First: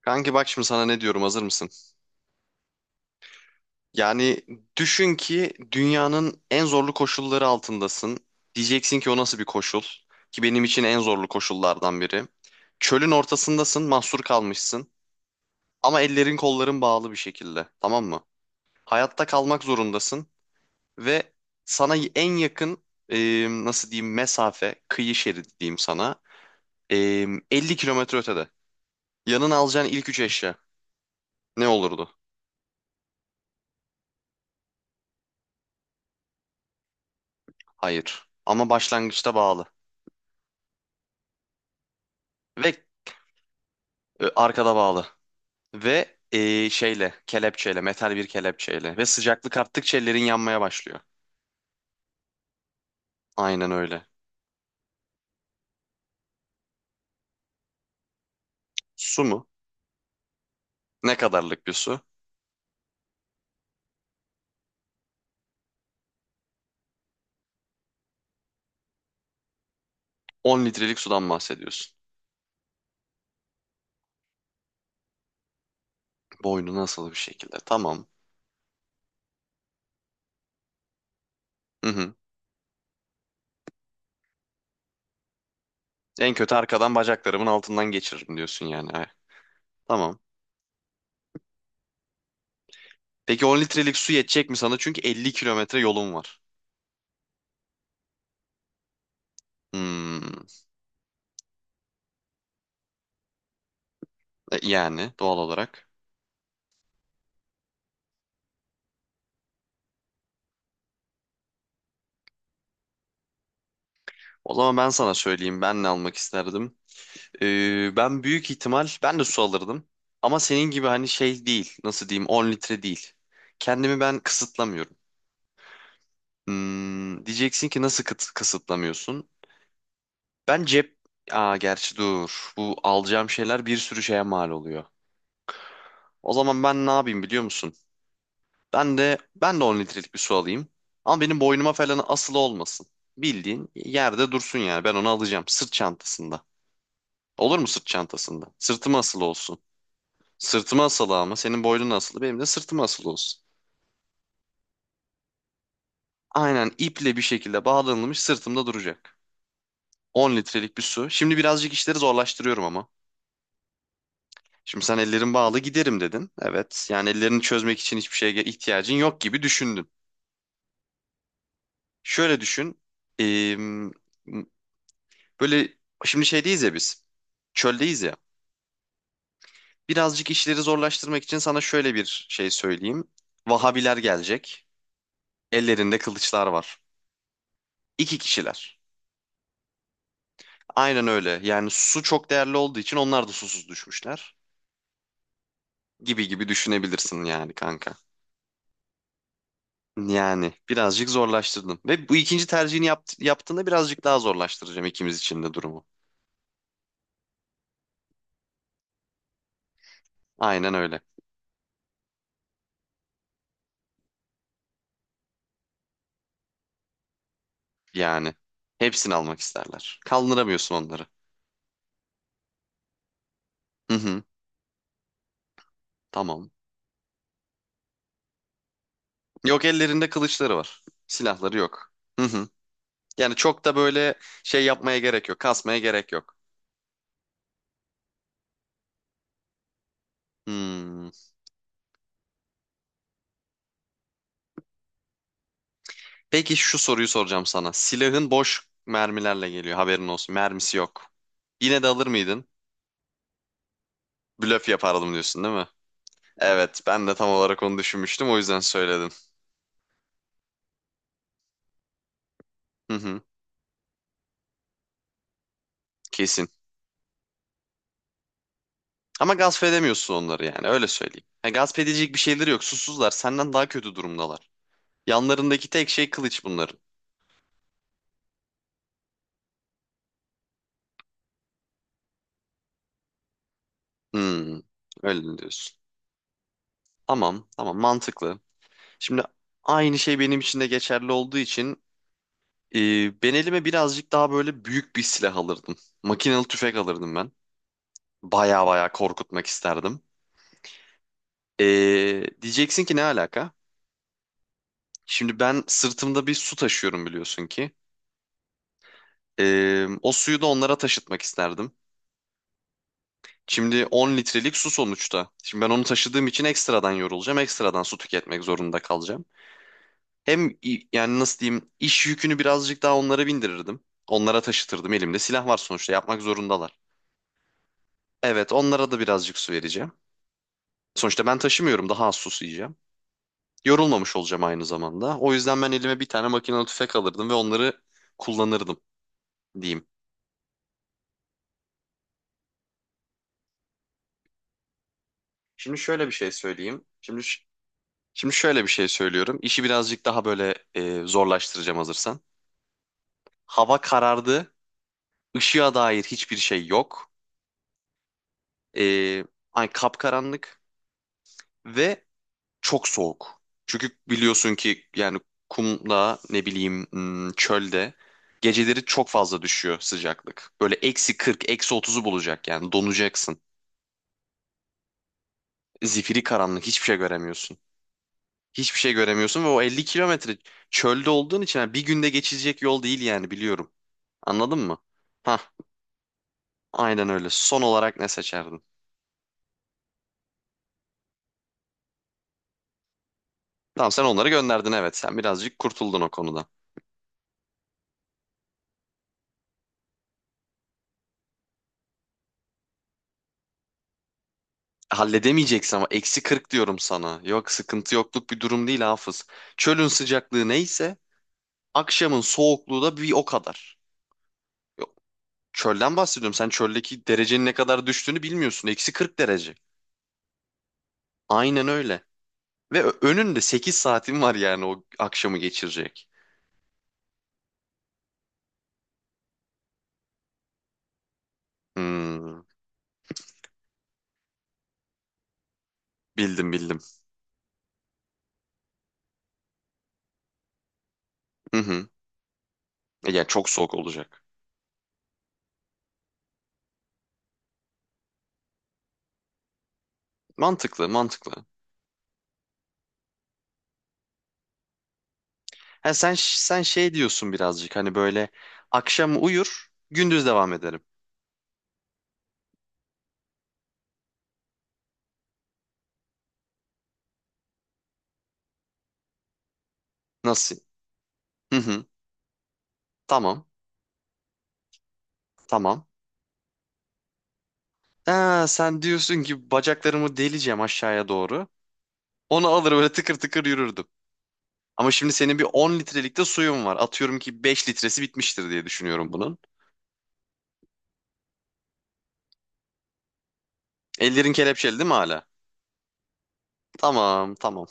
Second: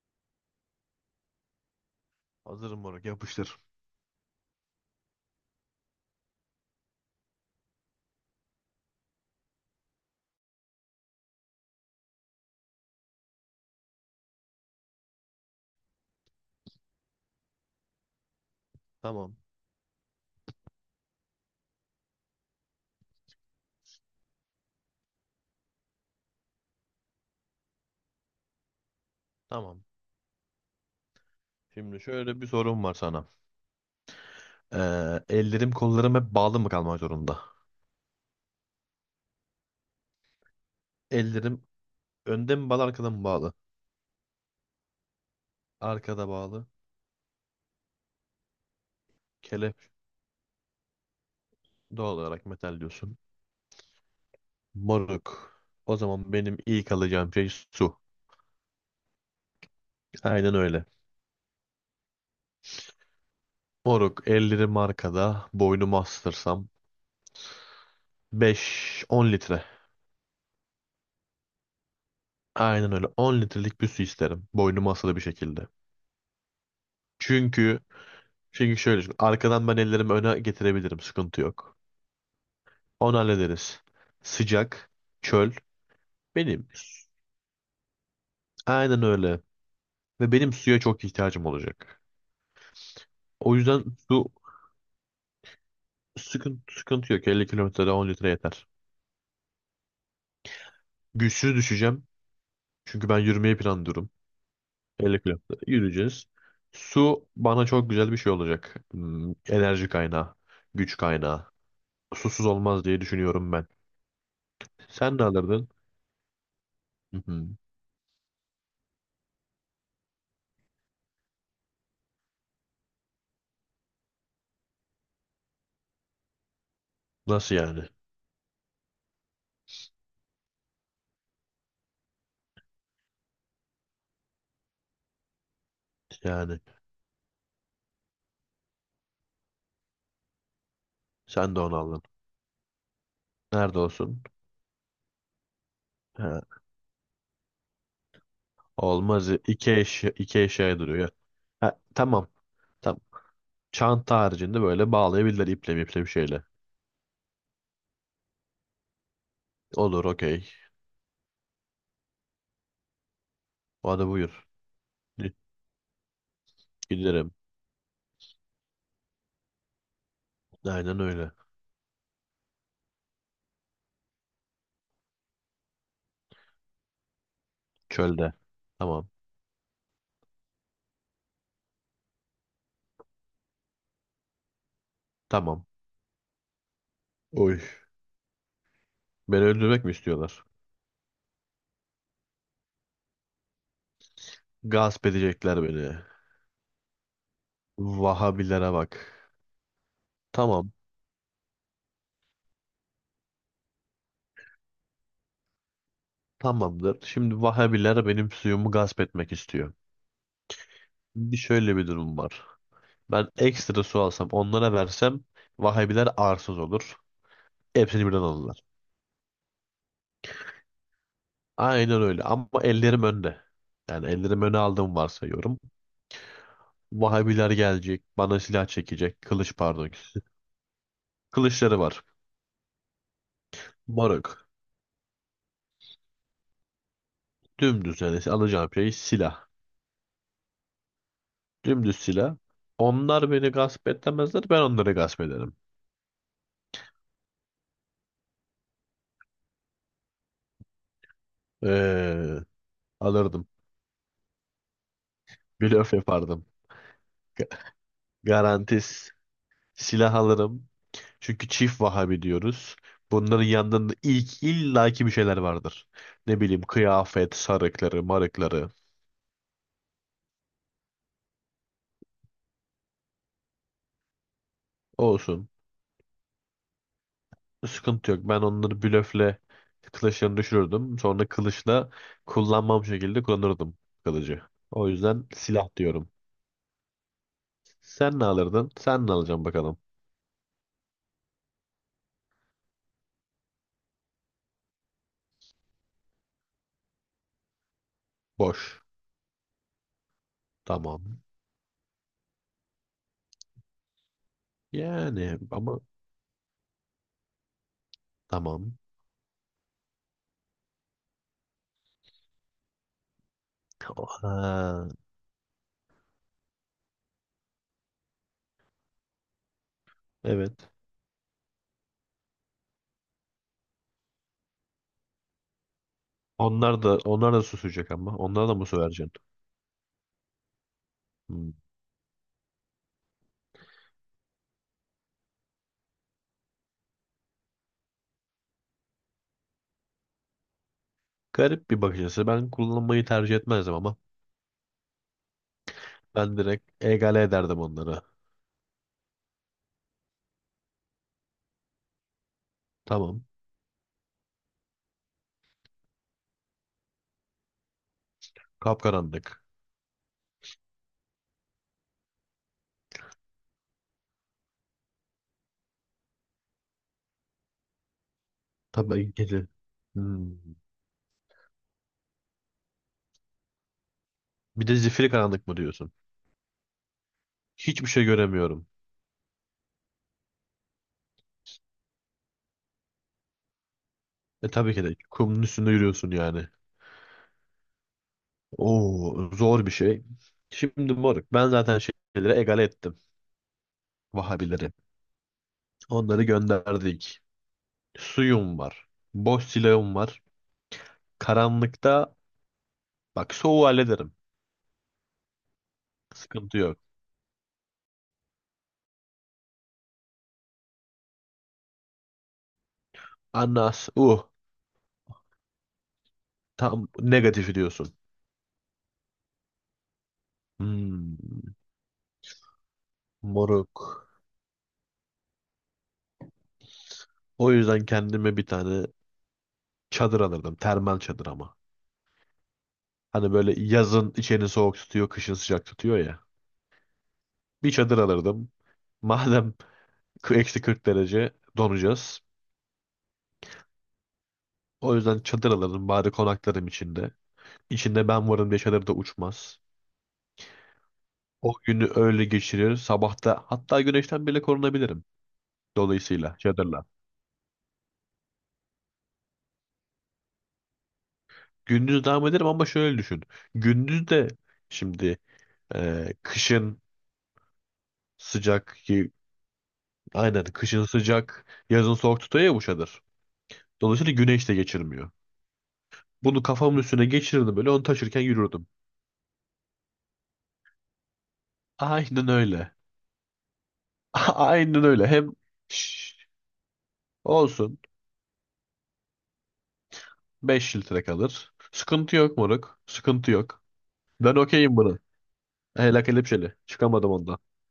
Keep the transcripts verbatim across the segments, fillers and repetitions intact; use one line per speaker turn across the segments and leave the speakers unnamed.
Kanki bak şimdi sana ne diyorum, hazır mısın?
Hazırım moruk yapıştır.
Yani düşün ki dünyanın en zorlu koşulları altındasın. Diyeceksin ki, o nasıl bir koşul? Ki benim için en zorlu koşullardan biri. Çölün ortasındasın, mahsur kalmışsın. Ama ellerin kolların bağlı bir şekilde, tamam mı? Hayatta
Tamam.
kalmak zorundasın ve sana en yakın e, nasıl diyeyim mesafe, kıyı şeridi diyeyim sana. e, elli kilometre ötede. Yanına
Tamam.
alacağın ilk üç eşya ne
Şimdi
olurdu?
şöyle bir sorum var sana. Ee, ellerim kollarım hep bağlı mı kalmak zorunda?
Hayır. Ama başlangıçta bağlı.
Ellerim önde mi
Ve
bağlı arkada mı bağlı?
Ö, Arkada bağlı. Ve
Arkada bağlı.
e, şeyle, kelepçeyle, metal bir kelepçeyle. Ve sıcaklık
Kelepçe
arttıkça ellerin yanmaya başlıyor.
doğal olarak metal diyorsun.
Aynen öyle.
Moruk. O zaman benim ilk alacağım şey su.
Su mu?
Aynen öyle.
Ne kadarlık bir su?
Moruk ellerim arkada boynumu astırsam beş on litre.
On litrelik sudan bahsediyorsun.
Aynen öyle on litrelik bir su isterim. Boynumu asılı bir şekilde.
Boynu nasıl bir şekilde?
Çünkü
Tamam.
çünkü şöyle düşün. Arkadan ben ellerimi öne getirebilirim. Sıkıntı yok.
Hı hı.
Onu hallederiz. Sıcak, çöl
En kötü
benim.
arkadan bacaklarımın altından geçiririm diyorsun yani.
Aynen
Ay,
öyle.
tamam.
Ve benim suya çok ihtiyacım olacak.
Peki on
O yüzden
litrelik su
su
yetecek mi sana? Çünkü elli kilometre yolun var.
sıkıntı, sıkıntı yok. elli kilometrede on litre yeter.
Hmm.
Güçsüz düşeceğim. Çünkü ben yürümeyi planlıyorum.
E, Yani
elli
doğal
kilometre
olarak.
yürüyeceğiz. Su bana çok güzel bir şey olacak. Hmm, enerji kaynağı, güç kaynağı. Susuz olmaz diye düşünüyorum ben.
O zaman ben sana
Sen ne
söyleyeyim,
alırdın?
ben ne almak isterdim?
Hı hı.
Ee, ben büyük ihtimal ben de su alırdım. Ama senin gibi hani şey değil. Nasıl diyeyim, on litre değil. Kendimi ben kısıtlamıyorum. Hmm,
Nasıl
diyeceksin ki,
yani?
nasıl kıt- kısıtlamıyorsun? Ben cep... Aa, gerçi dur. Bu alacağım şeyler bir sürü şeye mal oluyor. O
Yani
zaman ben ne yapayım biliyor musun? Ben de ben de on litrelik bir su alayım. Ama benim
sen de
boynuma
onu aldın.
falan asılı olmasın. Bildiğin
Nerede olsun?
yerde dursun yani. Ben onu alacağım sırt
He.
çantasında. Olur mu sırt çantasında? Sırtıma asılı
Olmaz.
olsun.
İki eşya, iki eşyaya
Sırtıma
duruyor ya.
asılı, ama senin
Ha,
boynun asılı,
tamam.
benim de sırtıma
Tamam.
asılı olsun.
Çanta haricinde böyle bağlayabilirler iple miple bir şeyle.
Aynen iple bir şekilde bağlanılmış sırtımda duracak.
Olur,
on
okey.
litrelik bir su. Şimdi birazcık işleri zorlaştırıyorum ama.
Hadi buyur.
Şimdi sen
Gi-
ellerin bağlı giderim dedin. Evet, yani
Giderim.
ellerini çözmek için hiçbir şeye ihtiyacın yok gibi düşündün.
Aynen öyle.
Şöyle düşün. eee, böyle şimdi şeydeyiz ya biz. Çöldeyiz ya.
Çölde. Tamam.
Birazcık işleri zorlaştırmak için sana şöyle bir şey söyleyeyim. Vahabiler gelecek.
Tamam.
Ellerinde kılıçlar var.
Oy.
İki kişiler.
Beni öldürmek mi istiyorlar?
Aynen öyle. Yani su çok değerli olduğu için onlar da susuz düşmüşler.
Gasp edecekler beni.
Gibi gibi düşünebilirsin yani kanka.
Vahabilere bak.
Yani
Tamam.
birazcık zorlaştırdım. Ve bu ikinci tercihini yapt- yaptığında birazcık daha zorlaştıracağım ikimiz için de durumu.
Tamamdır. Şimdi Vahabiler benim suyumu gasp etmek istiyor.
Aynen öyle.
Bir şöyle bir durum var. Ben ekstra su alsam onlara versem Vahabiler arsız olur. Hepsini birden
Yani
alırlar.
hepsini almak isterler. Kaldıramıyorsun onları.
Aynen öyle ama ellerim önde.
Hı
Yani
hı.
ellerim öne aldığımı varsayıyorum.
Tamam.
Vahabiler gelecek, bana silah çekecek. Kılıç
Yok,
pardon.
ellerinde kılıçları var. Silahları
Kılıçları
yok.
var.
Hı hı. Yani çok da böyle
Moruk.
şey yapmaya gerek yok. Kasmaya gerek yok.
Dümdüz yani alacağım şey silah.
Hmm.
Dümdüz silah. Onlar beni gasp etmezler, ben onları gasp ederim.
Peki, şu soruyu soracağım sana. Silahın boş mermilerle geliyor, haberin olsun. Mermisi yok. Yine de alır
Ee,
mıydın?
Alırdım.
Blöf yapardım diyorsun, değil mi?
Blöf yapardım.
Evet, ben de tam olarak onu düşünmüştüm, o yüzden söyledim.
Garantis silah alırım. Çünkü çift Vahabi diyoruz.
Hı hı,
Bunların yanında ilk illaki bir şeyler vardır. Ne
kesin.
bileyim kıyafet, sarıkları, marıkları
Ama gasp edemiyorsun onları, yani öyle söyleyeyim. Ha, gasp edecek bir şeyleri yok, susuzlar, senden daha kötü durumdalar.
olsun.
Yanlarındaki tek şey kılıç bunların.
Sıkıntı yok. Ben onları blöfle kılıçlarını düşürürdüm. Sonra kılıçla kullanmam şekilde kullanırdım kılıcı.
Hmm,
O
öyle
yüzden
mi
silah
diyorsun.
diyorum.
Tamam, tamam,
Sen ne
mantıklı.
alırdın? Sen ne
Şimdi
alacaksın bakalım.
aynı şey benim için de geçerli olduğu için, Ee, ben elime birazcık daha böyle büyük bir silah alırdım. Makinalı tüfek alırdım ben. Baya
Boş.
baya korkutmak isterdim.
Tamam.
Ee, diyeceksin ki, ne alaka?
Yani
Şimdi ben
ama
sırtımda bir su taşıyorum, biliyorsun ki.
tamam.
Ee, o suyu da onlara taşıtmak isterdim. Şimdi on litrelik su
Aa,
sonuçta. Şimdi ben onu taşıdığım için ekstradan yorulacağım. Ekstradan su tüketmek zorunda kalacağım. Hem
evet.
i- yani nasıl diyeyim, iş yükünü birazcık daha onlara bindirirdim. Onlara taşıtırdım. Elimde silah var sonuçta, yapmak zorundalar.
Onlar da onlar da susacak ama. Onlara
Evet,
da mı su
onlara da
vereceksin?
birazcık su vereceğim. Sonuçta ben
Hmm.
taşımıyorum. Daha az sus yiyeceğim. Yorulmamış olacağım aynı zamanda. O yüzden ben elime bir tane makinalı tüfek alırdım ve onları kullanırdım diyeyim.
Garip bir bakış açısı. Ben kullanmayı tercih etmezdim ama.
Şimdi şöyle bir şey
Ben direkt
söyleyeyim. Şimdi
egale
ş-
ederdim onları.
şimdi şöyle bir şey söylüyorum. İşi birazcık daha böyle e, zorlaştıracağım hazırsan.
Tamam.
Hava karardı. Işığa dair hiçbir şey yok. E,
Kapkaranlık.
ay kapkaranlık ve çok soğuk. Çünkü biliyorsun ki yani, kumla ne bileyim hmm, çölde geceleri çok
Tabii
fazla
gece.
düşüyor
Hmm.
sıcaklık. Böyle eksi kırk, eksi otuzu bulacak, yani donacaksın.
Bir de zifiri karanlık mı diyorsun?
Zifiri karanlık, hiçbir şey göremiyorsun.
Hiçbir şey göremiyorum.
Hiçbir şey göremiyorsun ve o elli kilometre çölde olduğun için, yani bir günde geçilecek yol değil yani, biliyorum.
E
Anladın
tabii
mı?
ki de
Hah,
kumun üstünde yürüyorsun yani.
aynen öyle. Son olarak ne seçerdin?
Oo, zor bir şey. Şimdi moruk ben zaten şeyleri egale ettim.
Tamam, sen onları gönderdin,
Vahabileri.
evet, sen birazcık kurtuldun o
Onları
konuda.
gönderdik. Suyum var. Boş silahım var. Karanlıkta bak soğuğu hallederim.
Halledemeyeceksin, ama eksi kırk
Sıkıntı
diyorum
yok.
sana. Yok, sıkıntı yokluk bir durum değil Hafız. Çölün sıcaklığı neyse, akşamın soğukluğu da bir o kadar.
Anas uh
Yok, çölden bahsediyorum. Sen
tam
çöldeki derecenin ne
negatifi
kadar
diyorsun.
düştüğünü bilmiyorsun. Eksi kırk derece.
Hmm,
Aynen öyle. Ve ö- önünde sekiz
moruk.
saatin var, yani o akşamı geçirecek.
O yüzden kendime bir tane çadır alırdım. Termal çadır ama.
Hmm,
Hani böyle yazın içeni soğuk tutuyor, kışın sıcak tutuyor ya.
bildim bildim.
Bir çadır alırdım. Madem k- eksi kırk derece
Hı hı.
donacağız.
E, Yani çok soğuk olacak.
O yüzden çadır alırdım bari konaklarım içinde. İçinde ben varım diye çadır da uçmaz.
Mantıklı mantıklı.
O günü öyle geçirir. Sabahta hatta güneşten bile korunabilirim.
Ha, sen
Dolayısıyla
sen
çadırla.
şey diyorsun birazcık, hani böyle akşam uyur gündüz devam ederim.
Gündüz devam ederim ama şöyle düşün. Gündüz de şimdi e, kışın sıcak, ki aynen
Nasıl?
kışın sıcak,
Hı hı.
yazın soğuk tutuyor ya bu çadır.
Tamam.
Dolayısıyla güneş de geçirmiyor.
Tamam.
Bunu kafamın üstüne geçirirdim böyle onu taşırken
Ee,
yürürdüm.
sen diyorsun ki bacaklarımı deleceğim aşağıya doğru.
Aynen
Onu alır
öyle.
böyle tıkır tıkır yürürdüm.
Aynen
Ama
öyle.
şimdi
Hem
senin bir on
şş
litrelik de suyun var. Atıyorum ki beş
olsun
litresi bitmiştir diye düşünüyorum bunun.
beş litre kalır. Sıkıntı yok moruk. Sıkıntı yok.
Ellerin
Ben okeyim
kelepçeli değil mi
bunu.
hala?
Hele kelepçeli. Çıkamadım
Tamam,
ondan.
tamam.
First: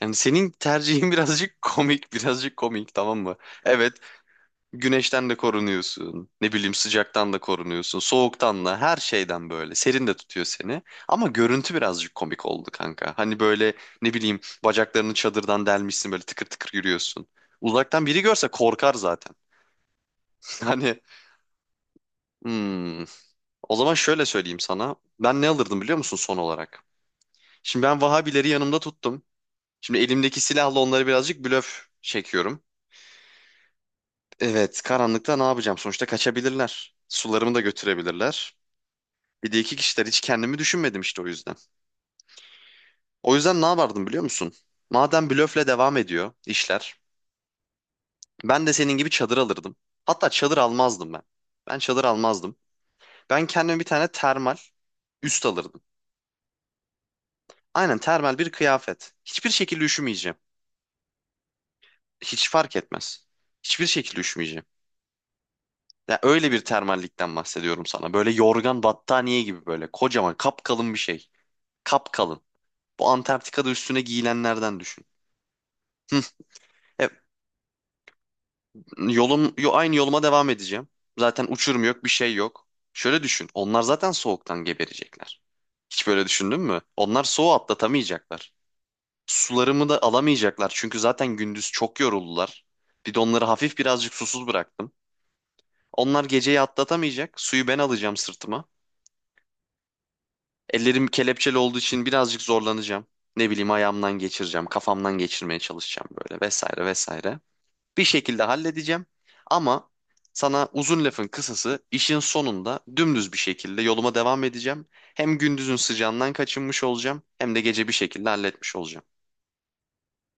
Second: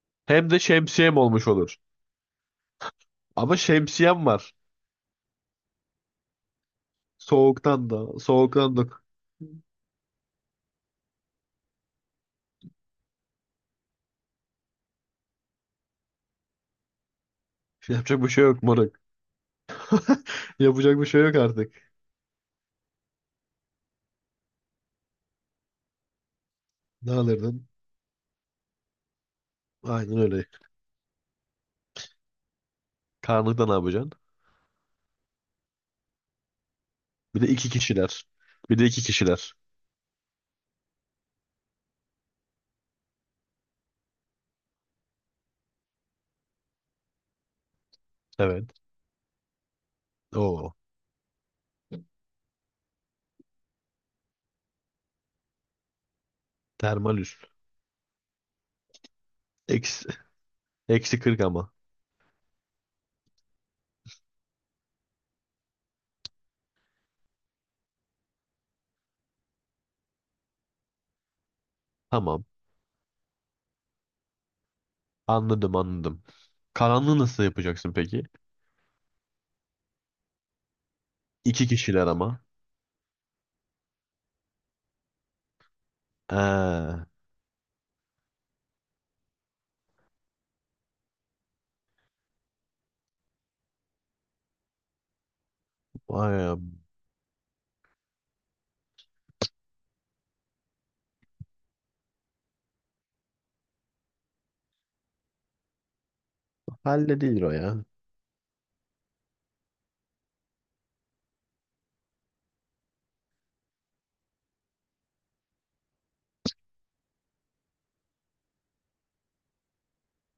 Yani senin
Hem de
tercihin
şemsiyem olmuş
birazcık
olur.
komik, birazcık komik, tamam mı?
Ama
Evet,
şemsiyem var.
güneşten de korunuyorsun. Ne bileyim, sıcaktan da
Soğuktan
korunuyorsun.
da.
Soğuktan
Soğuktan
da,
da.
her şeyden böyle. Serin de tutuyor seni. Ama görüntü birazcık komik oldu kanka. Hani böyle, ne bileyim, bacaklarını çadırdan delmişsin, böyle tıkır tıkır yürüyorsun. Uzaktan biri
Yapacak bir şey
görse
yok
korkar
moruk.
zaten. Hani,
Yapacak bir şey yok artık.
hmm. O zaman şöyle söyleyeyim sana. Ben ne alırdım biliyor musun son olarak?
Ne alırdın?
Şimdi ben Vahabileri yanımda tuttum. Şimdi
Aynen
elimdeki
öyle.
silahla onları birazcık blöf çekiyorum.
Karanlıkta ne yapacaksın?
Evet, karanlıkta ne yapacağım? Sonuçta kaçabilirler.
Bir de
Sularımı da
iki kişiler.
götürebilirler.
Bir de iki
Bir
kişiler.
de iki kişiler, hiç kendimi düşünmedim işte, o yüzden. O yüzden ne yapardım biliyor musun? Madem blöfle devam ediyor işler, ben
Evet.
de senin gibi çadır alırdım. Hatta çadır
Oo.
almazdım ben. Ben çadır almazdım. Ben kendime bir tane termal üst alırdım.
Termal
Aynen, termal bir kıyafet. Hiçbir şekilde
üst.
üşümeyeceğim.
Eksi kırk ama.
Hiç fark etmez. Hiçbir şekilde üşümeyeceğim. Ya öyle bir termallikten bahsediyorum sana. Böyle yorgan battaniye gibi, böyle kocaman kapkalın bir şey. Kapkalın.
Tamam.
Bu Antarktika'da üstüne giyilenlerden düşün.
Anladım
Hı.
anladım.
E,
Karanlığı nasıl yapacaksın peki?
Yolum, yo- aynı yoluma devam edeceğim. Zaten
İki
uçurum yok,
kişiler
bir şey
ama.
yok. Şöyle düşün. Onlar zaten soğuktan geberecekler. Hiç böyle düşündün mü?
Ee,
Onlar soğuğu atlatamayacaklar. Sularımı da alamayacaklar, çünkü zaten gündüz çok yoruldular. Bir de onları hafif birazcık susuz bıraktım. Onlar
vay,
geceyi atlatamayacak. Suyu ben alacağım sırtıma. Ellerim kelepçeli olduğu için birazcık zorlanacağım. Ne bileyim, ayağımdan geçireceğim, kafamdan geçirmeye çalışacağım, böyle vesaire vesaire.
halledilir o ya.
Bir şekilde halledeceğim. Ama sana uzun lafın kısası, işin sonunda dümdüz bir şekilde yoluma devam edeceğim. Hem gündüzün sıcağından kaçınmış olacağım, hem de gece bir şekilde halletmiş olacağım.